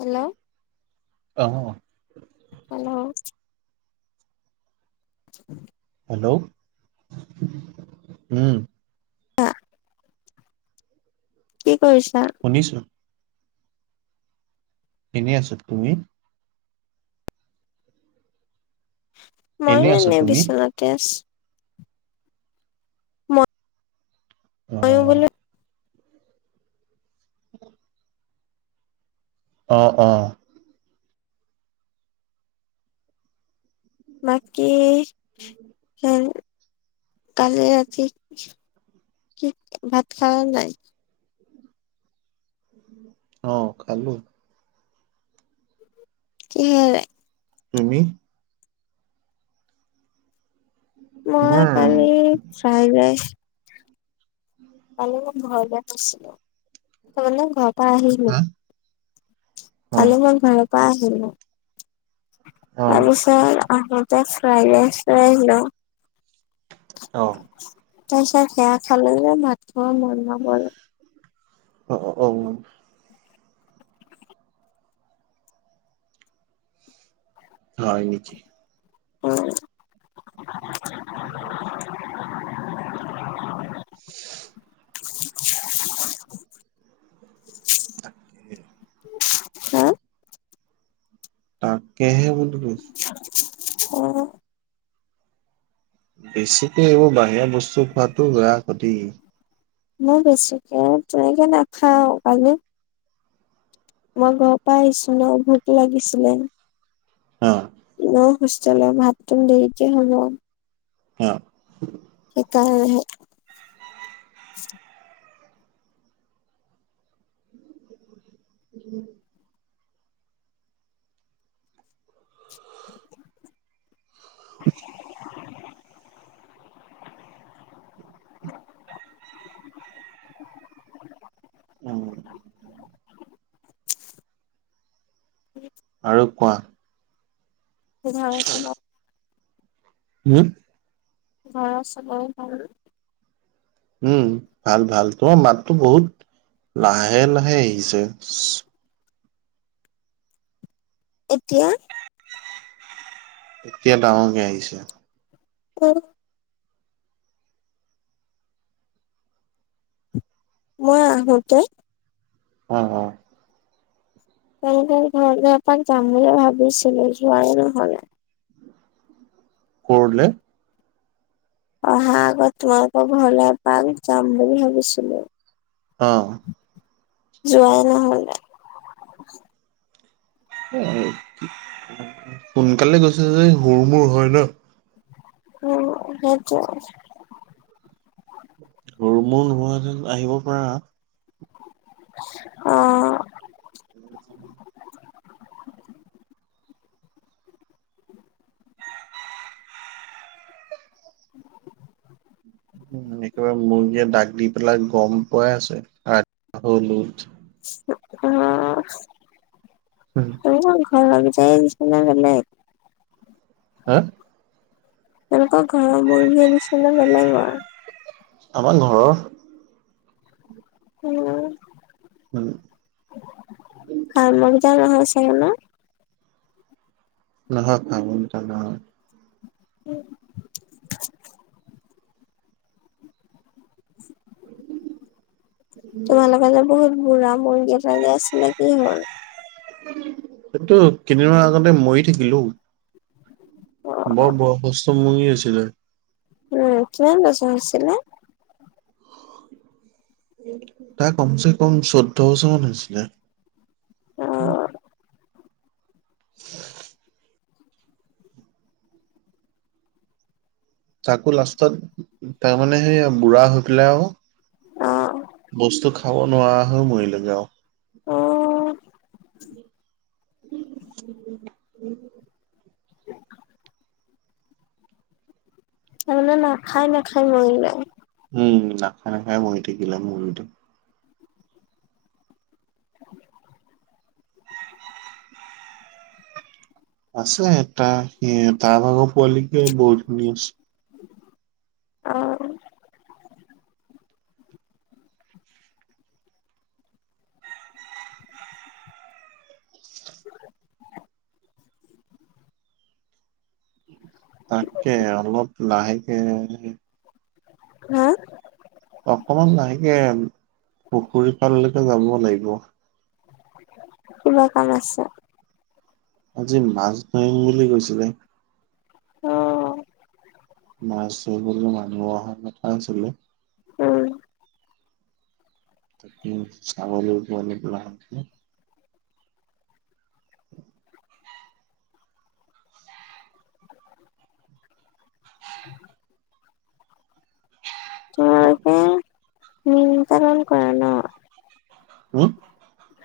Hello অ'। Hello. [inaudible] Hello উম। কি কৰিছা? শুনিছো এনে আছোঁ। তুমি? ময়ো এনেই আছো এনে তুমি বিচনাতে আছোঁ। ময়ো অ'। বোলো উম। অ', অ'। বাকী হু কালি ৰাতি কি ভাত খালে নে নাই? অ' খালোঁ। কিহেৰে? তুমি? মই তোমাৰ কালি চাই বাই। কালি ঘৰলে আছিলোঁ, গলোঁ ঘৰোৰপা আহিলোঁ। হা অ কালি মই ঘতৰপৰা আহিলোঁ, অ তাৰপিছত আহোঁতে ফ্ৰাইড ৰাইচ লৈ আহিলোঁ। অ'। তাৰপিছত সেয়া খালোঁ যে ভাত খোৱা মন নগ'ল। অ', অ', অ'। হয় নেকি? অ'। [unintelligible] [unintelligible] [unintelligible] [unintelligible] তাকে। [unintelligible] হা তাকেহে বো অ [unintelligible] বেছিকৈ এইবোৰ বাহিৰা বস্তু খোৱাতটো বেয়া ক্ষতি মই বেছিকে তেনেকে নেখাও কালে মই ঘৰৰ পৰাই আহিছো ন ভোক লাগিছিলে অ',। ন হোষ্টেলৰ ভাতটো দেৰিকে হ'ব। অ'হ। সেইকাৰানেহে উম। [unintelligible] [unintelligible] উম। [unintelligible] আৰু কোৱা। এঘ [unintelligible] হম। ঘৰৰ চবৰে ভাল। উম ভাল ভাল তোমাৰ মাততো বহুত লাহে লাহে আহিছে। এতিয়া। এতিয়া ডাঙৰকে আহিছে। ক [unintelligible] মই আহোতে উ, অ'। তেওঁলোকৰ ঘৰলৈএপাক যাম বুলি ভাবিছিলো যোৱাই নহ'লে। কৰলে। অহা আগত তোমালোকৰ ঘৰলৈ এপাক যাম বুলি ভাবিছিলোঁ। অ',। যোৱাই নহ'লে। এ সোনকালে গৈছে যে সুৰ মুৰ হয় ন। উম সেইটোৱে। [unintelligible] নোহোৱাতেন আহিব পাৰা। অ',। [inaudible] [inaudible] উ, একেবাৰে মূৰ্গীয়ে দাক দি পেলাই গম পোৱাই আছে ৰাতিপুৱা হল উঠ। [unintelligible] [unintelligible] হা। তেওঁলোকৰ ঘৰৰ মূৰ্গী দিছিলে বেলেগৰ। আমাৰ ঘৰৰ। উম [unintelligible] সে [unintelligible] না [unintelligible] উম। [inaudible] তোমালোকে যে বহুত বুঢ়া মন্দিৰে আছিল কি হ'ল? সেইটো কেইদিনমান আগতে ময় থাকিল অ'। অ', মৰি আছিলে। উম, কিমান বছৰ হৈছিলে? তাৰ কমচেকম চৈধ্য বছৰ মান হৈছিলে। অ', [unintelligible] তাকো লাষ্টত তাৰমানে সেই বুঢ়া হৈ পেলাই অ', আৰু বস্তু খাব নোৱাৰা হৈ মৰিলৈ যাওঁ অ', [unintelligible] তাৰমানে নাখাই নাখাই মৰিলে? নাখাই নাখাই মৰি থাকিলে, অ' মৰোতে। আছে এটা, হে তাৰ ভাগৰ পোৱালিকে বহুত ধুনীয়া আছে। অ', তাককে অলপ লাহেকে হা অকমান লাহেকে পুখুৰীফাললৈকে যাব লাগিব। কিবা কাম আছে? আজি মাছ ধৰিম বুলি কৈছিলে। অ', মাছ ধৰিম বুলি মানুহ অহা কথা আছিলে। উম, [unintelligible] তোমালোকে [inaudible] মীন পালন কৰা ন? উ?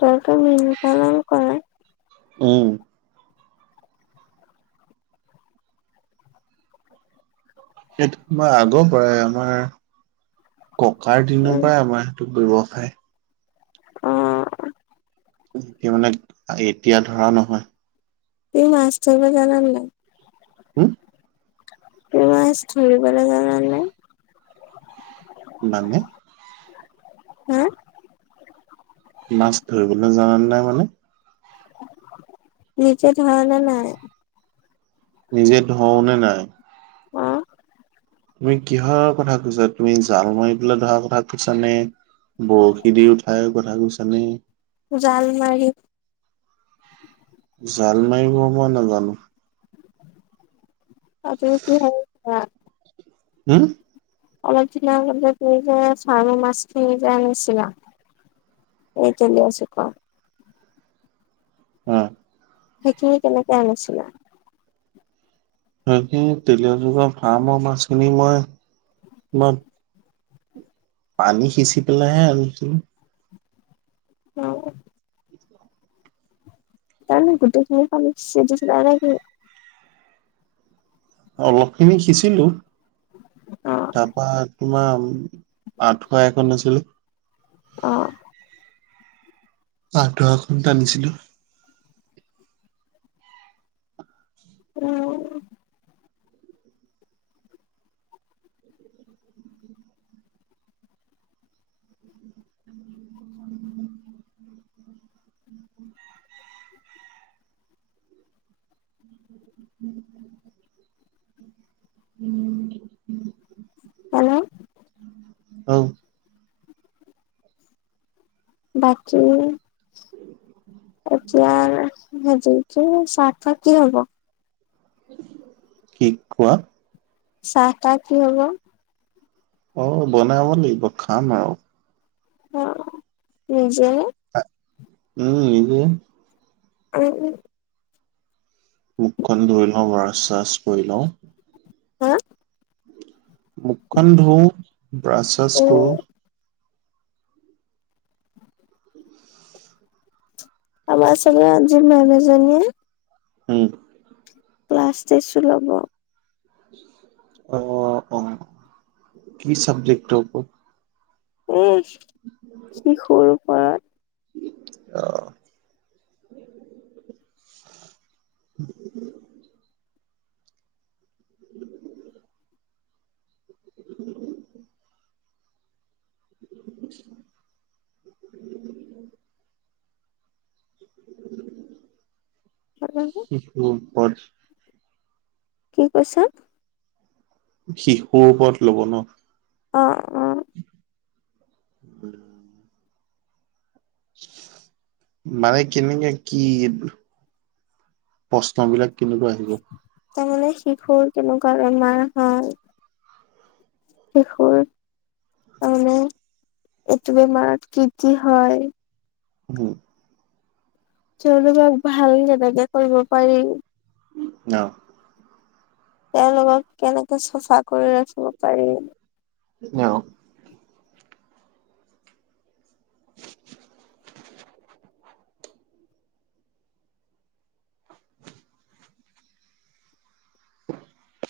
তইতো মীন পালন কৰা। উম। সেইটো মই আগৰ পৰাই আমাৰ ককাৰ উম, দিনৰপৰাই আমাৰ সেইটো ব্যৱসায়। অ', কি মানে এতিয়া ধৰা নহয়। মাছৰ ধৰিব জানা নে নাই? হু? তুমি মাছ ধৰিবলে জানা নে নাই? মানে? হে? মাছ ধৰিবলৈ নাজানিলে মানে? নিজে ধৰা নে নাই? নিজে ধৰো নে নাই? অ', তুমি কিহৰ কথা কৈছা, তুমি জাল মাৰি পেলাই ধৰাৰ কথা কৈছা নে? বৰশী দি উঠাৰ কথা কৈছানে জাল মাৰি। জাল মাৰিব মই নাজানো। তা তুমি কিহেৰে ধৰা। হু? অলপ দিনা আগতে যে ছামী মাছখিনি যে আনিছিলা। এই তেলি আছোঁ ক'ক। উম। সেইখিনি কেনেকে আনিছিলা? সেই তেল মাছখিনি, ফাৰ্মৰ মাছখিনি মই তোমাৰ পানী সিঁচি পেলাইহে আনিছিলোঁ। অ', পানী গোটেইখিনি পানী সিচি দিছিলা নেকি? অলপখিনি সিচিলোঁ অ', তাৰপা তোমাৰ আঠুৱা এখন আছিলে আহ, আ ধুৱা খ ট আনিছিলো উম, উম, উম, হম উম, উম, হেল্ল' অ', বাকী সজটো চাৰটা কি হব? শিক কোৱা? চাহটাহ কি হব? অ', বনাব লাগিব খাম আৰু অ', নিজ উম, নিজে উম, উ মুখন ধুই লওঁ ব চাছ ধই লওঁ হা মুখখন ধুও ব্ৰাছ চাছ উম, কৰোঁ আ আ চল আজি ম আমেজন ই উম, ক্লাছ টেছো ল'ব অ', অ' কি চাব্জেক্ট হ উ কি সৰু পৰা আহ উ, [inaudible] [unintelligible] উ [unintelligible] কি কৈছা? শিশুৰ ওপৰত ল'বনো? অ ', অ', উম মানে কেনকে কি? প্ৰশ্ন বিলাক কেনেকুৱা আহিব? তাৰমানে শিশুৰ কেনেকুৱা বেমাৰ হয় শিশুৰ তাৰ মে একটু বেমাৰাত কি হয় হম, তেওঁলোনোবাক ভাল যেনেকে কৰিব পাৰি অ', তেওঁলোকক কেনেকে চফা কৰি ৰাখিব পাৰি অ', [inaudible] হয়,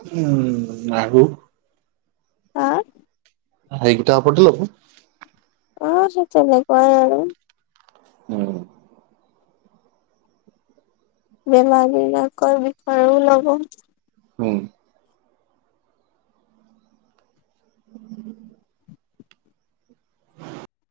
উম, আৰু হা, সেই গোটপদ লব অ সতিাল কয় আৰু উম, বেমাৰ বিলাকৰ বিষয়েও লব হম। উম।